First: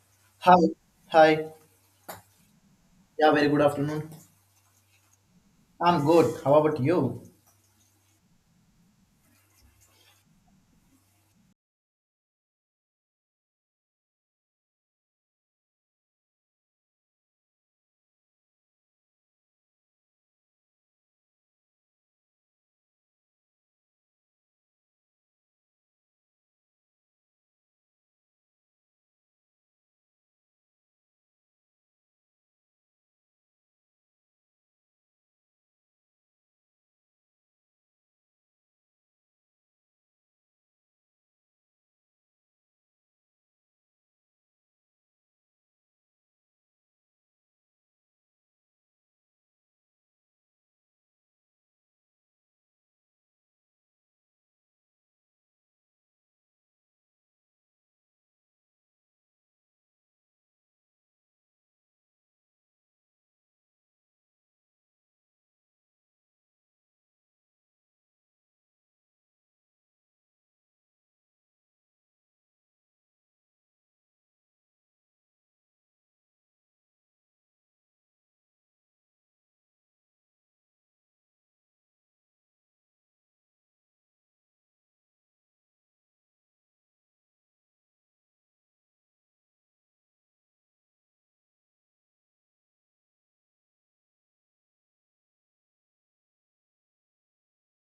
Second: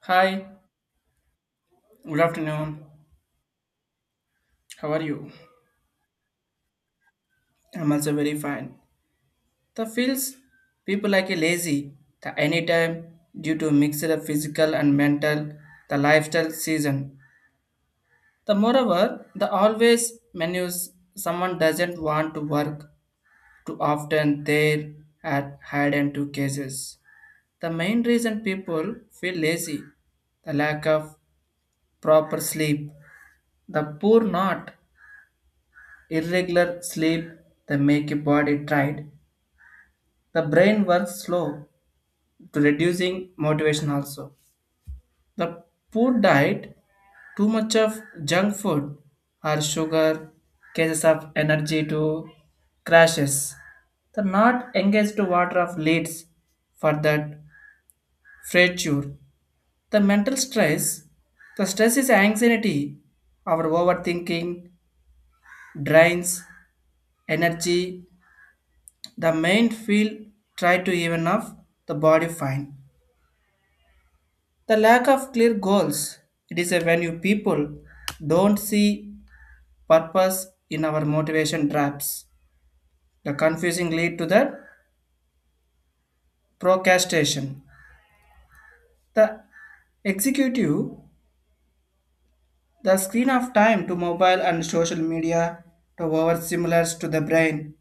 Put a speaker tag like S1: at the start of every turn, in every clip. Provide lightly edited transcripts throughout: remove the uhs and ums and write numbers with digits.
S1: Hi,
S2: Hi. Hi.
S1: good afternoon.
S2: Yeah, very good afternoon.
S1: How are you?
S2: I'm good. How about you?
S1: I'm also very fine. The feels people like a lazy the anytime due to mixed up physical and mental the lifestyle season. The moreover, the always menus someone doesn't want to work too often there at hide and two cases. The main reason people feel lazy, the lack of proper sleep, the poor not irregular sleep that make your body tired the brain works slow to reducing motivation also the poor diet too much of junk food or sugar cases of energy to crashes the not engaged to water of leads for that fracture the mental stress the stress is anxiety our overthinking drains energy. The main field tried to even off the body fine. The lack of clear goals. It is a when you people don't see purpose in our motivation traps. The confusing lead to the procrastination. The executive, the screen of time to mobile and social media to over similars to the brain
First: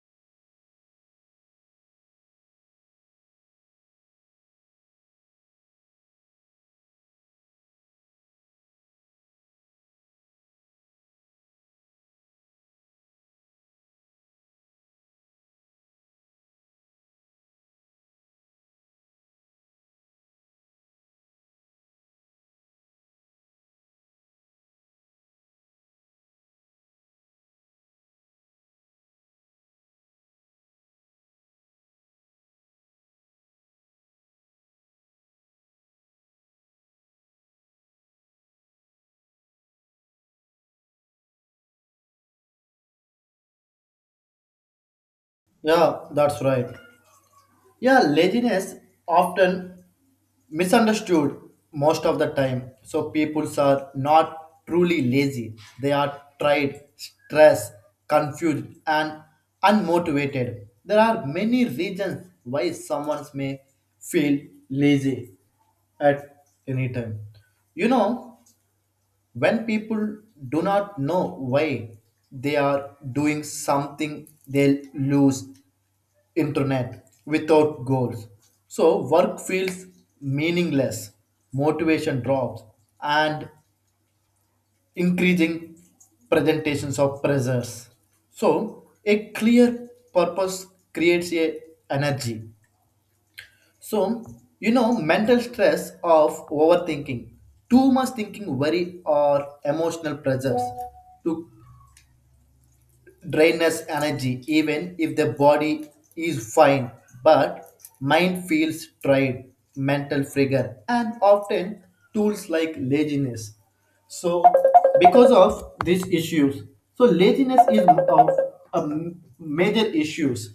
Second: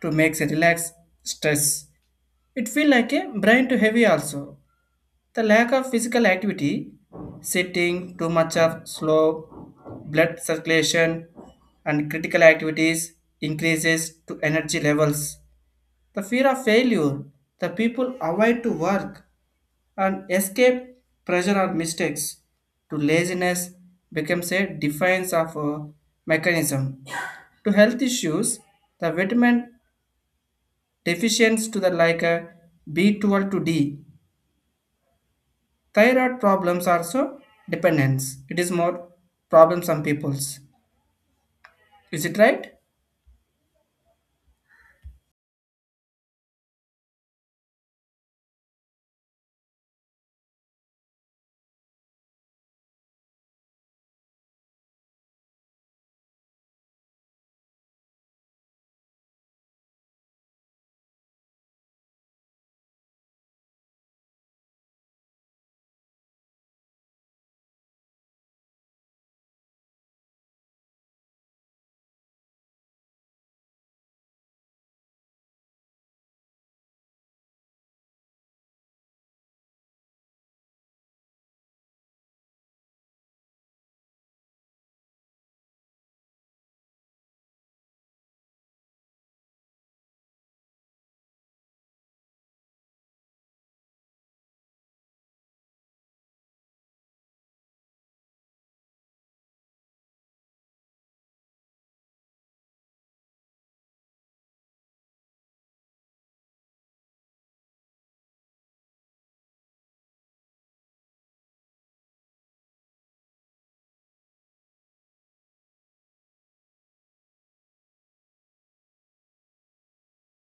S1: to makes a relax stress. It feel like a brain to heavy also. The lack of physical activity, sitting, too much of slow blood circulation, and critical activities increases to energy levels. The fear of failure, the people avoid to work and escape pressure or mistakes. To laziness becomes a defiance of a mechanism. To health issues, the vitamin deficiency to the like a B12 to D Thyroid problems are so dependence. It is more problem some people's. Is it right?
S2: Yeah, that's right. Yeah, laziness often misunderstood most of the time. So people are not truly lazy. They are tired, stressed, confused, and unmotivated. There are many reasons why someone may feel lazy at any time. You know, when people do not know why they are doing something, they lose internet without goals, so work feels meaningless, motivation drops, and increasing presentations of pressures, so a clear purpose creates a energy. So you know, mental stress of overthinking, too much thinking, worry or emotional pressures to drain us energy even if the body is fine, but mind feels tired. Mental figure and often tools like laziness. So because of these issues, so laziness is of a major issues.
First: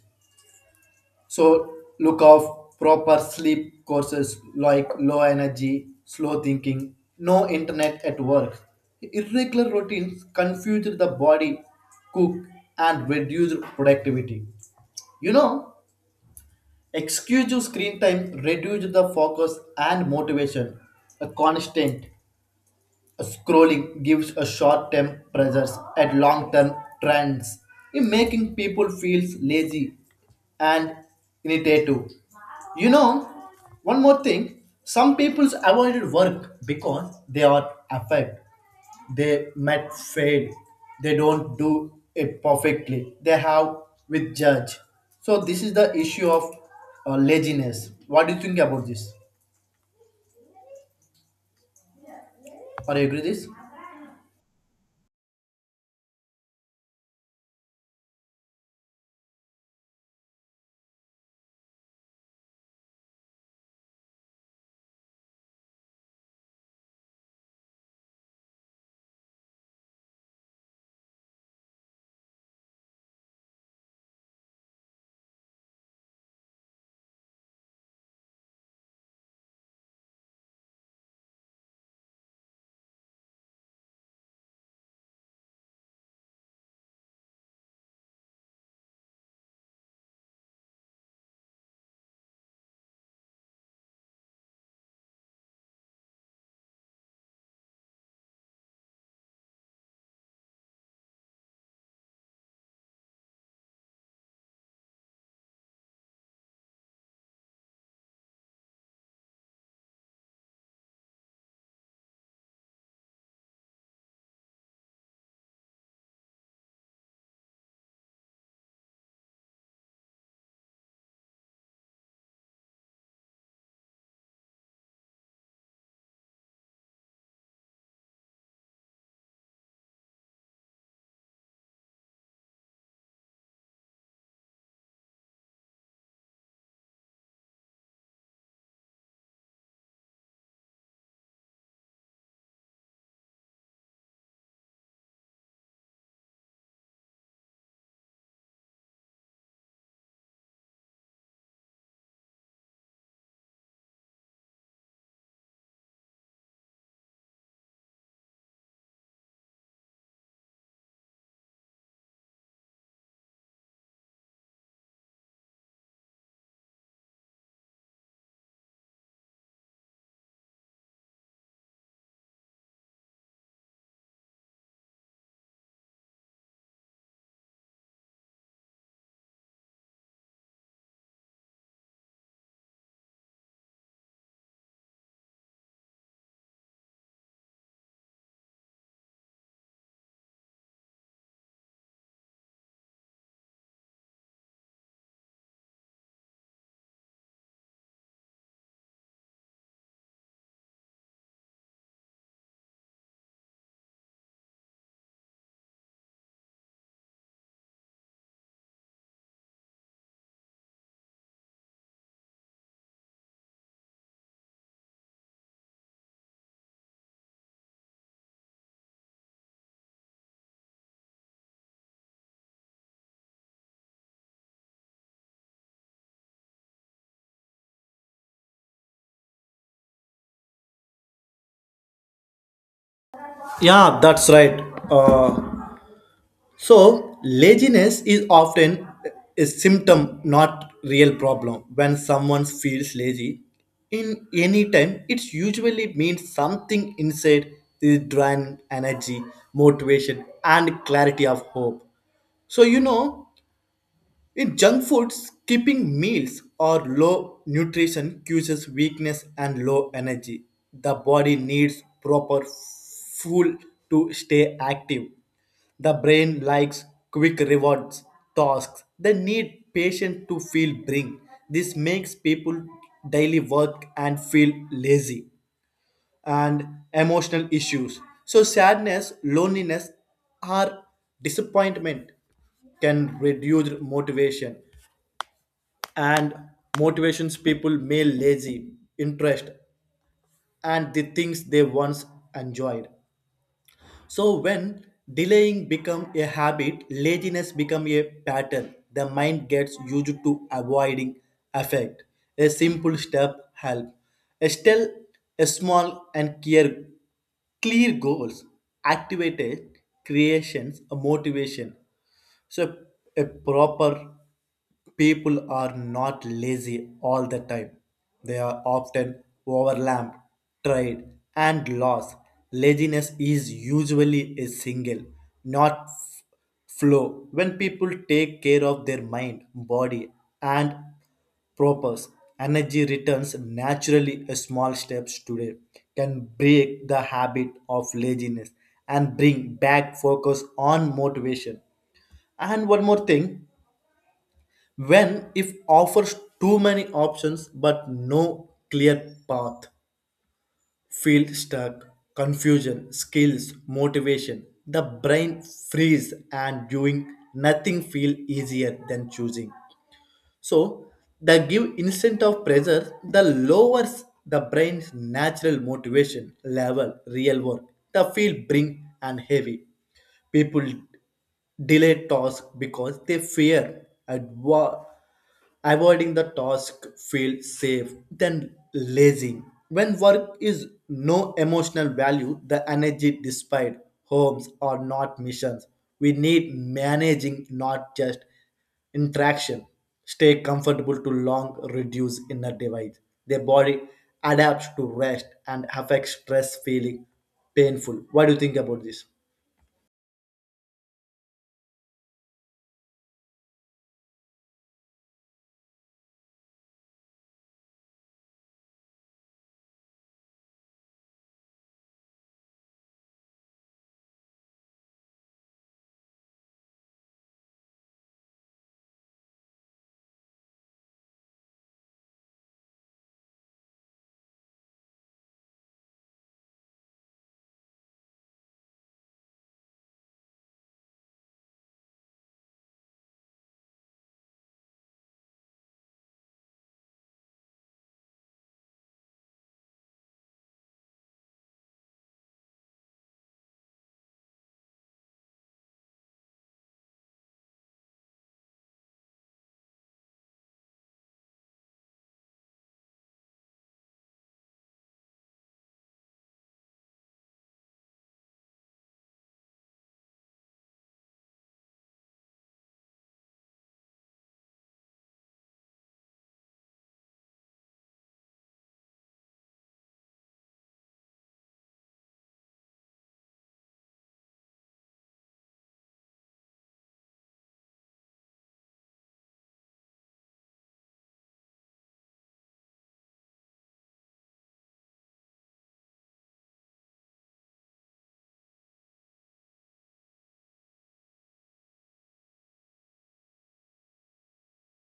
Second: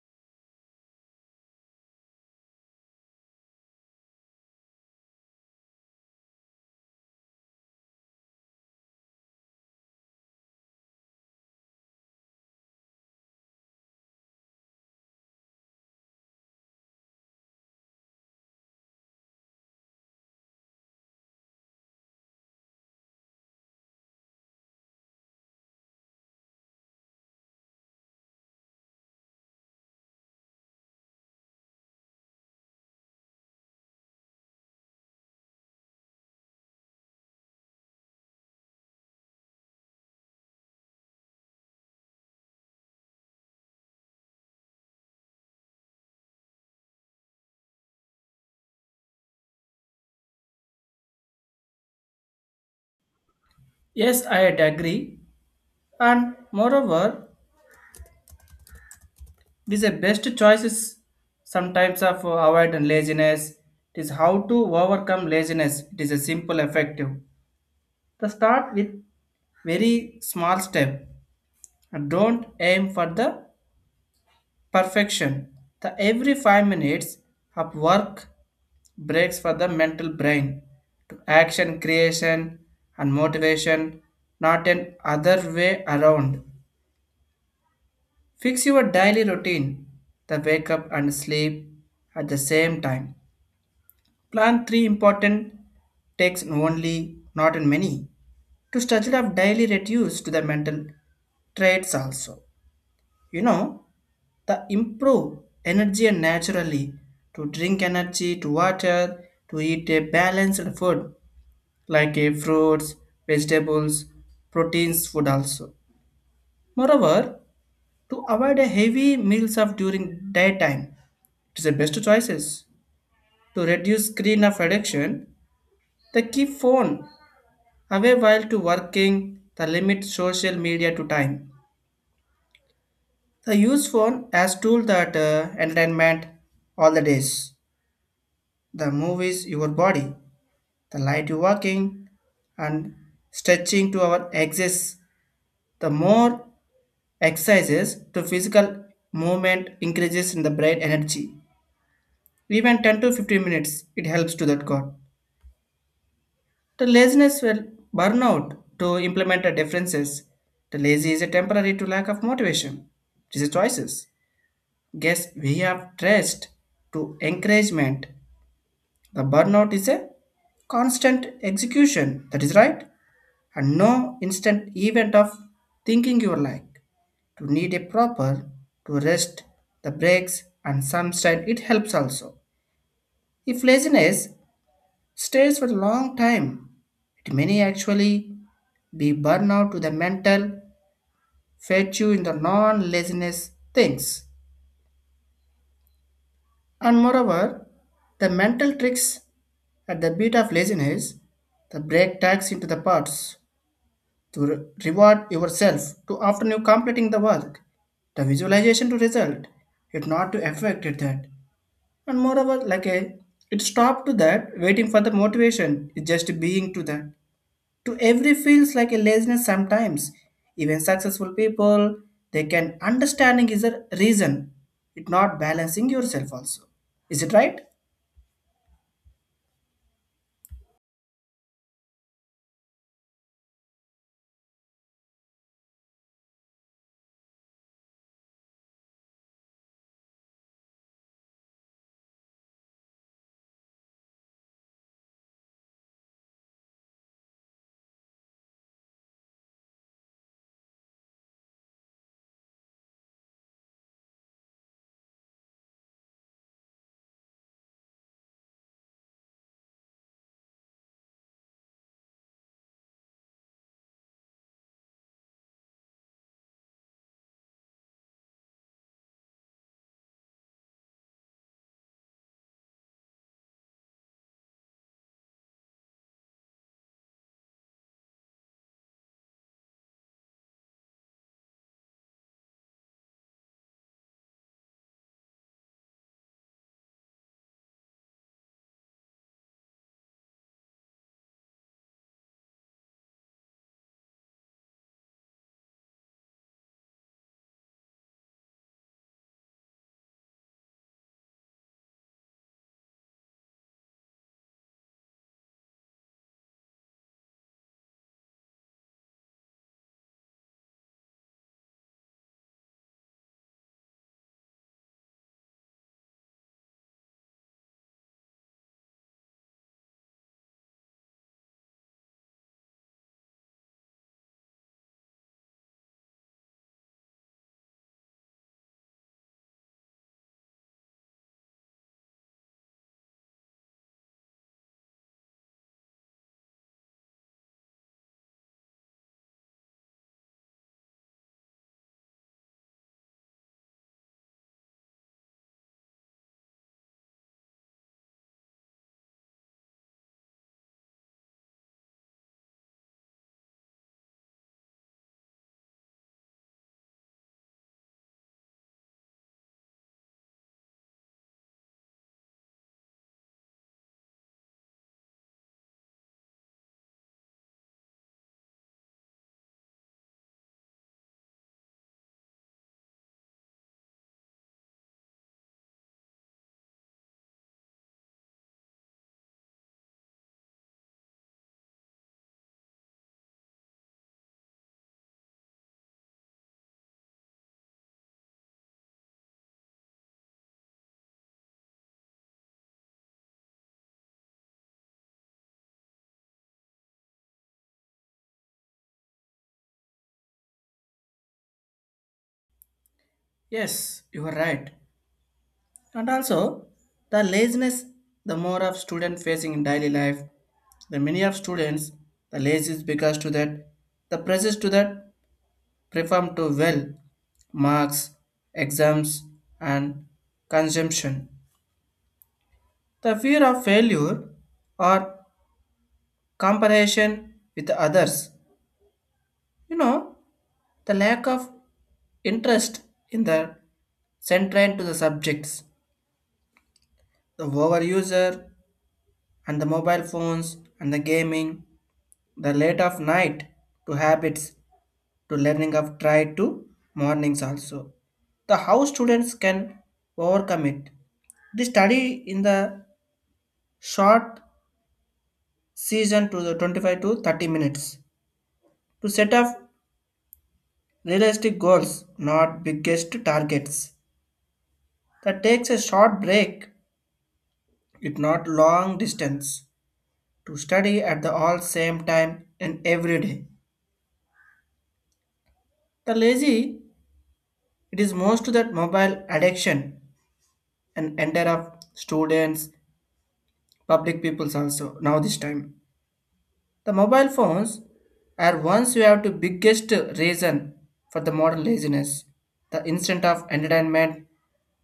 S2: So look of proper sleep courses like low energy, slow thinking, no internet at work. Irregular routines confuse the body, cook and reduce productivity. You know, excessive screen time reduce the focus and motivation. A constant. Scrolling gives a short-term pleasures and long-term trends in making people feel lazy and inattentive. You know, one more thing, some people avoided work because they are affected. They might fail. They don't do it perfectly. They have with judge. So this is the issue of laziness. What do you think about this? Are you agree this?
S1: Yes, I agree. And moreover, these are best choices sometimes of avoid and laziness. It is how to overcome laziness. It is a simple effective. The start with very small step. And don't aim for the perfection. The every 5 minutes of work breaks for the mental brain to action creation and motivation, not an other way around. Fix your daily routine, the wake up and sleep at the same time. Plan three important takes only, not in many, to study of daily reduce to the mental traits also. You know, the improve energy and naturally to drink energy, to water, to eat a balanced food like a fruits, vegetables, proteins food also. Moreover, to avoid a heavy meals of during daytime, it is the best choices. To reduce screen of addiction, the keep phone away while to working, the limit social media to time. The use phone as tool that entertainment all the days. The move is your body, the light you walking and stretching to our axis. The more exercises to physical movement increases in the brain energy. Even 10 to 15 minutes, it helps to that god. The laziness will burn out to implement the differences. The lazy is a temporary to lack of motivation. This is choices. Guess we have dressed to encouragement. The burnout is a constant execution, that is right, and no instant event of thinking you like. To need a proper, to rest, the breaks, and some style, it helps also. If laziness stays for a long time, it may actually be burnout to the mental, fetch you in the non-laziness things. And moreover, the mental tricks at the beat of laziness, the break tags into the parts. To reward yourself to after you completing the work. The visualization to result, it not to affect it that. And moreover, like a it stop to that, waiting for the motivation is just being to that. To every feels like a laziness sometimes. Even successful people, they can understanding is a reason. It not balancing yourself also. Is it right?
S2: Yeah, that's right. Uh, So laziness is often a symptom, not real problem. When someone feels lazy in any time, it usually means something inside is drawing energy, motivation, and clarity of hope. So you know, in junk food, skipping meals or low nutrition causes weakness and low energy. The body needs proper fuel to stay active. The brain likes quick rewards, tasks. They need patience to feel bring. This makes people daily work and feel lazy and emotional issues. So sadness, loneliness, or disappointment can reduce motivation, and motivations people may lazy interest and the things they once enjoyed. So when delaying become a habit, laziness become a pattern, the mind gets used to avoiding effect. A simple step help still a small and clear clear goals, activated creations a motivation, so a proper. People are not lazy all the time. They are often overlapped, tried, and lost. Laziness is usually a single, not flow. When people take care of their mind, body, and purpose, energy returns naturally. A small steps today can break the habit of laziness and bring back focus on motivation. And one more thing, when if offers too many options but no clear path, feel stuck, confusion skills motivation, the brain freeze and doing nothing feel easier than choosing. So the give instant of pressure, the lowers the brain's natural motivation level, real work. The feel bring and heavy. People delay task because they fear avoiding the task feel safe then lazy. When work is no emotional value, the energy despite, homes are not missions, we need managing not just in traction, stay comfortable to long reduce inner divide. Their body adapts to rest and affects stress feeling painful. What do you think about this?
S1: Yes, you are right. And also, the laziness, the more of student facing in daily life, the many of students, the lazy is because to that, the pressures to that perform to well, marks, exams, and consumption. The fear of failure or comparison with others. You know, the lack of interest in the central to the subjects, the overuser and the mobile phones and the gaming the late of night to habits to learning of try to mornings also. The how students can overcome it. The study in the short season to the 25 to 30 minutes to set up realistic goals, not biggest targets. That takes a short break, it not long distance to study at the all same time and every day. The lazy, it is most that mobile addiction and entire of students, public peoples also now this time. The mobile phones are once you have the biggest reason for the modern laziness. The instant of entertainment,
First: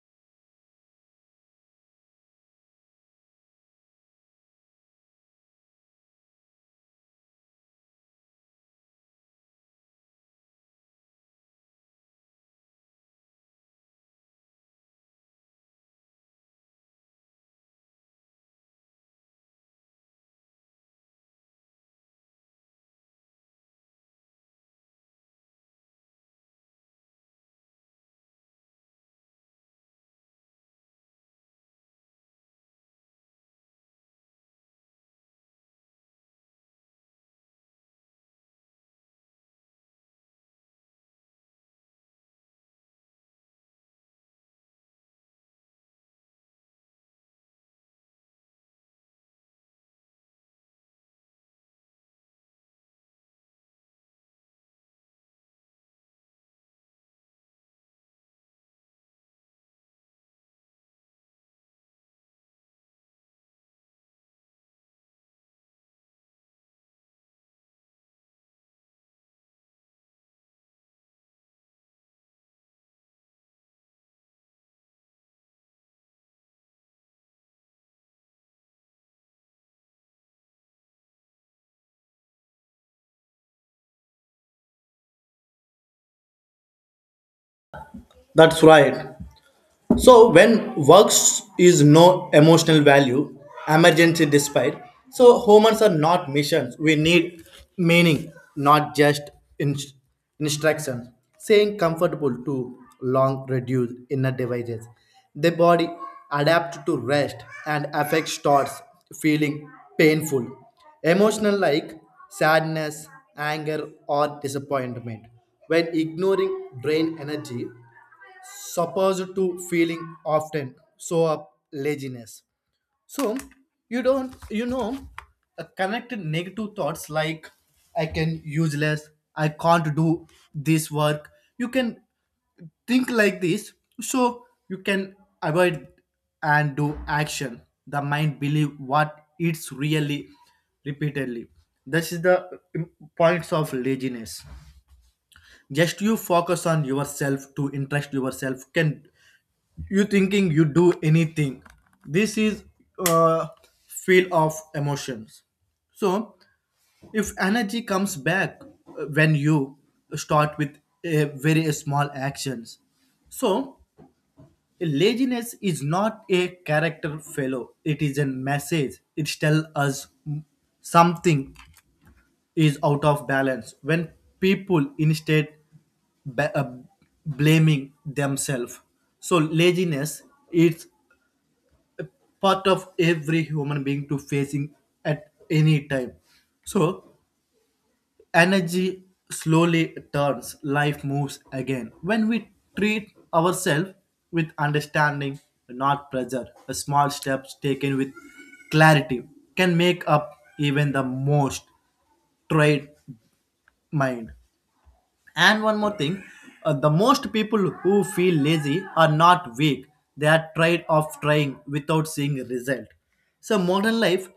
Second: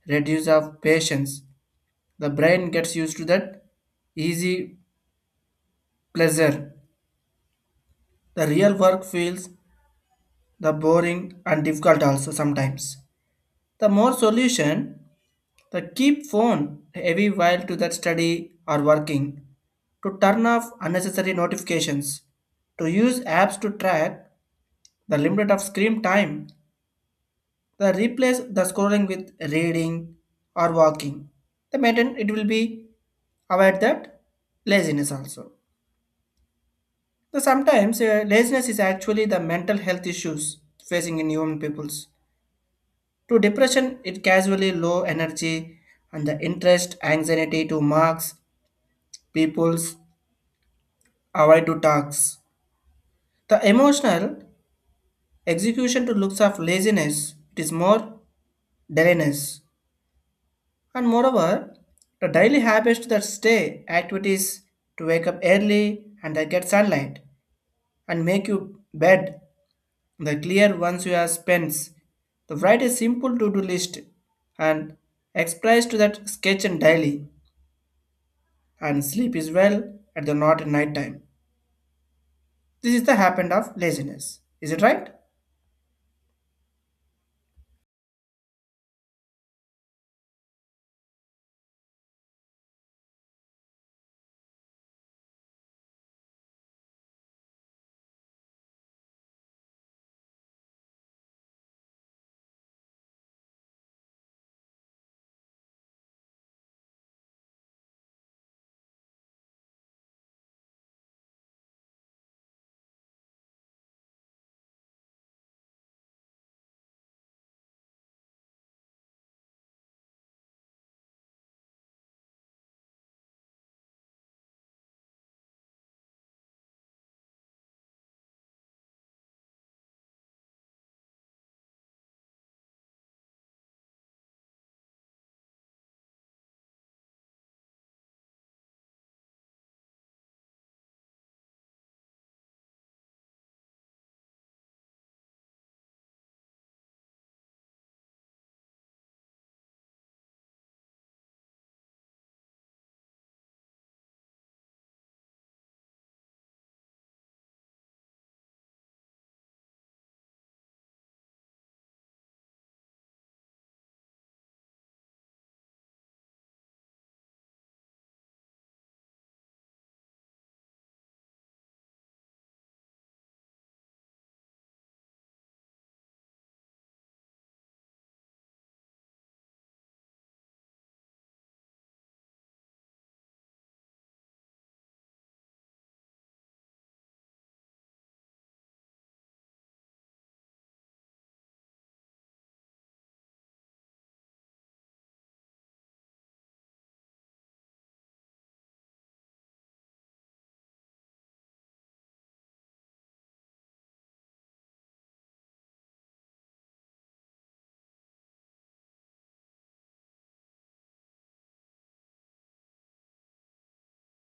S1: reduce of patience. The brain gets used to that easy pleasure. The real work feels the boring and difficult also sometimes. The more solution the keep phone every while to that study or working, to turn off unnecessary notifications, to use apps to track the limit of screen time, the replace the scrolling with reading or walking. The maintain it will be avoid that laziness also. The sometimes laziness is actually the mental health issues facing in human peoples. To depression, it casually low energy and the interest, anxiety to marks people's avoid to tax. The emotional execution to looks of laziness, it is more dailiness. And moreover, the daily habits that stay activities to wake up early and they get sunlight and make you bed the clear once you have spent. The write a simple to-do list and express to that sketch and daily and sleep is well at the not at night time. This is the happened of laziness. Is it right?
S2: That's right. So when works is no emotional value, emergency despite, so humans are not missions. We need meaning, not just in- instructions. Saying comfortable to long reduce inner devices. The body adapts to rest and affect starts feeling painful. Emotional like sadness, anger or disappointment. When ignoring drain energy, supposed to feeling often so up laziness. So you don't you know connect negative thoughts like I can useless, I can't do this work. You can think like this, so you can avoid and do action. The mind believe what it's really repeatedly. This is the im- points of laziness. Just you focus on yourself to interest yourself can you thinking you do anything. This is uh, feel of emotions. So if energy comes back, when you start with a very small actions. So laziness is not a character fellow, it is a message, it tells us something is out of balance. When people instead ba- uh, blaming themselves, so laziness is part of every human being to facing at any time. So energy slowly turns, life moves again. When we treat ourselves with understanding, not pressure, the small steps taken with clarity can make up even the most tried mind. And one more thing, the most people who feel lazy are not weak. They are tired of trying without seeing result. So modern life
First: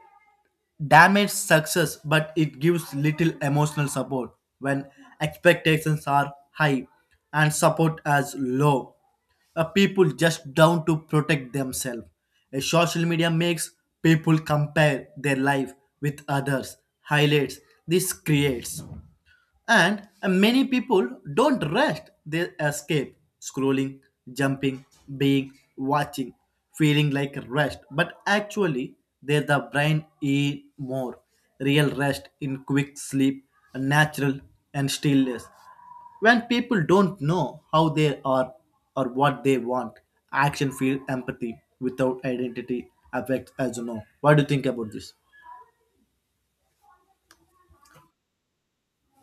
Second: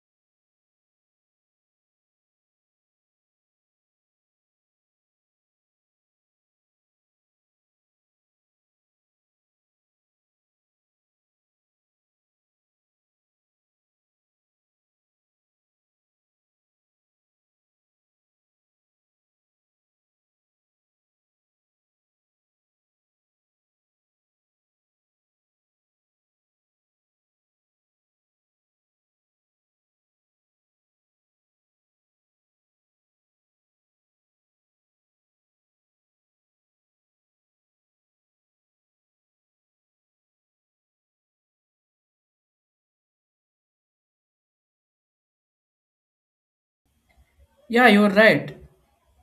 S2: damage success, but it gives little emotional support when expectations are high and support as low. People just down to protect themselves. Social media makes people compare their life with others, highlights. This creates. And many people don't rest, they escape, scrolling, jumping, being, watching, feeling like rest. But actually, the brain eat more. Real rest in quick sleep, natural and stillness. When people don't know how they are or what they want, action feel empathy without identity affects as you know. What do you think about this?
S1: Yeah, you're right.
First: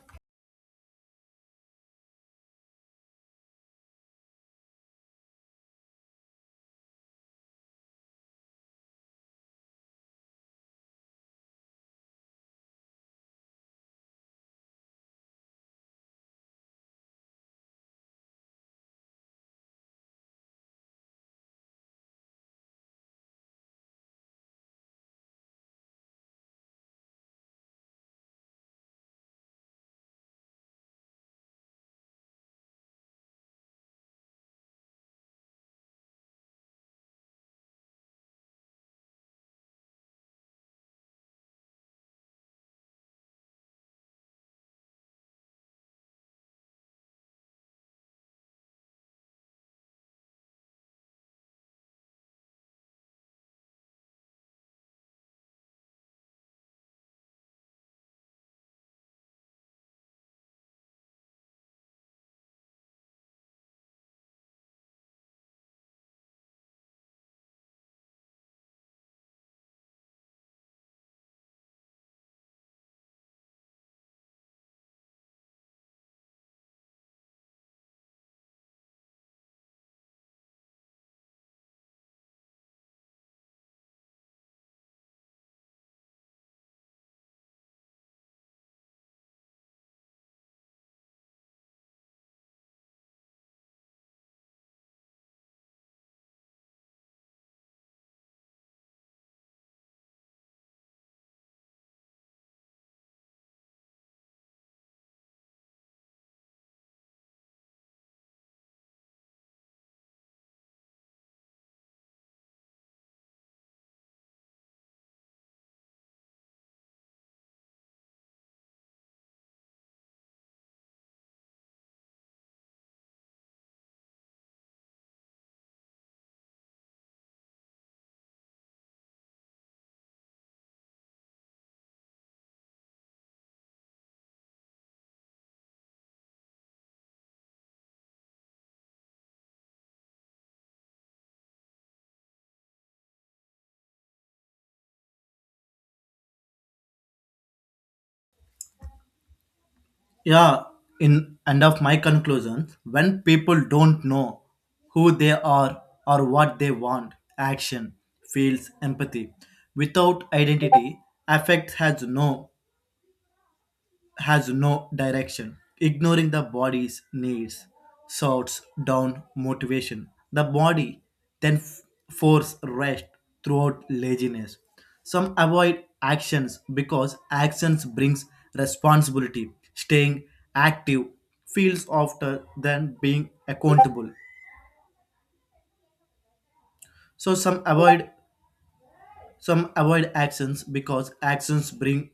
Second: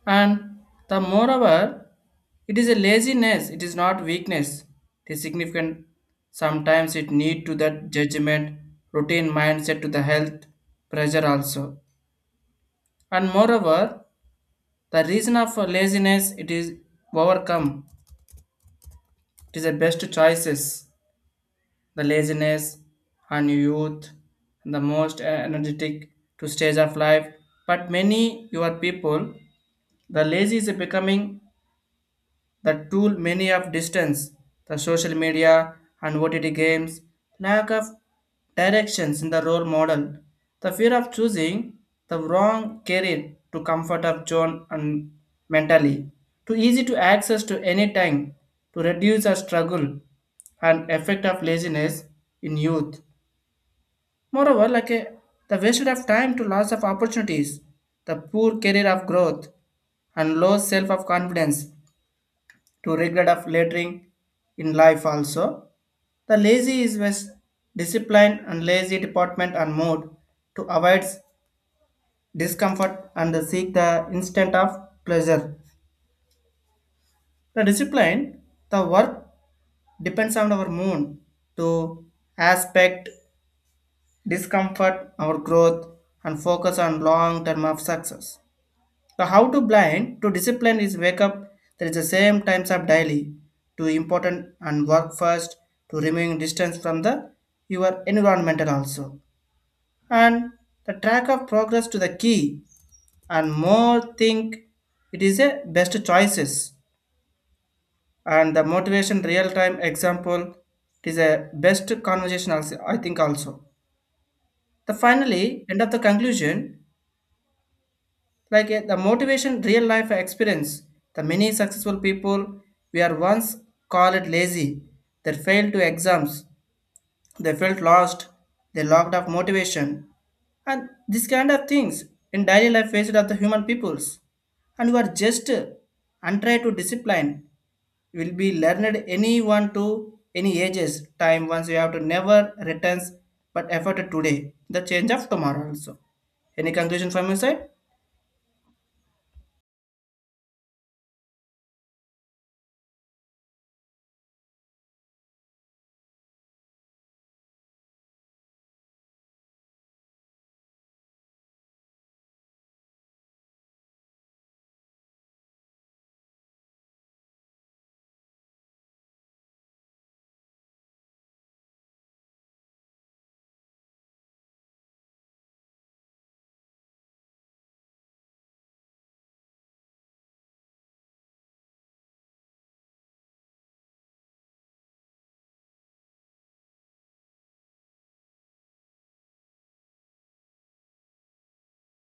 S1: And the moreover, it is a laziness, it is not weakness. It is significant. Sometimes it need to that judgment, routine mindset to the health, pressure also. And moreover, the reason of laziness it is overcome. It is the best choices. The laziness and youth the most energetic to stage of life. But many your people the lazy is becoming the tool many of distance, the social media and OTT games, lack of directions in the role model, the fear of choosing the wrong career to comfort of John and mentally, too easy to access to any time to reduce our struggle and effect of laziness in youth. Moreover, like a, the wasted of time to loss of opportunities, the poor career of growth and low self of confidence to regret of later in life also. The lazy is best discipline and lazy department and mood to avoid discomfort and seek the instant of pleasure. The discipline, the work depends on our mood to aspect discomfort, our growth, and focus on long term of success. So how to blind to discipline is wake up. There is the same times of daily to important and work first to removing distance from the your environmental also and the track of progress to the key and more think it is a best choices and the motivation real time example it is a best conversation also, I think also. The finally end of the conclusion like the motivation real life experience the many successful people we are once called lazy they failed to exams they felt lost they lacked of motivation and this kind of things in daily life faced of the human peoples and you are just untried to discipline you will be learned anyone to any ages time once you have to never returns but effort today the change of tomorrow also any conclusion from your side.
S2: Yeah, in end of my conclusions, when people don't know who they are or what they want, action feels empathy without identity, affect has no direction, ignoring the body's needs, sorts down motivation. The body then force rest throughout laziness. Some avoid actions because actions brings responsibility. Staying active feels after than being accountable. So some avoid actions because actions bring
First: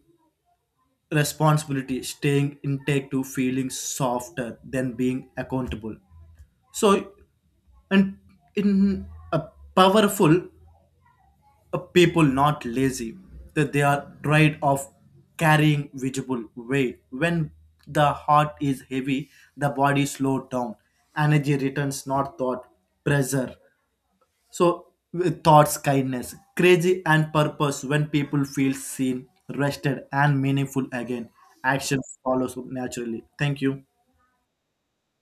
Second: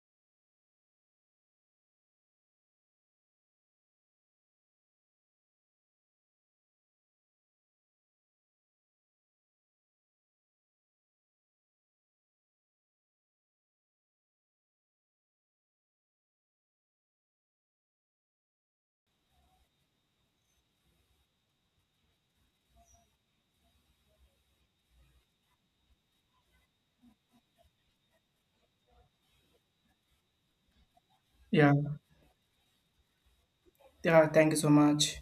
S2: responsibility. Staying intake to feeling softer than being accountable. So, and in a powerful a people, not lazy, that they are tired of carrying visible weight. When the heart is heavy, the body slows down. Energy returns, not thought, pressure. So, with thoughts, kindness, crazy, and purpose. When people feel seen, rested, and meaningful again,
S1: Yeah,
S2: action follows naturally. Thank you.
S1: yeah, thank you so much.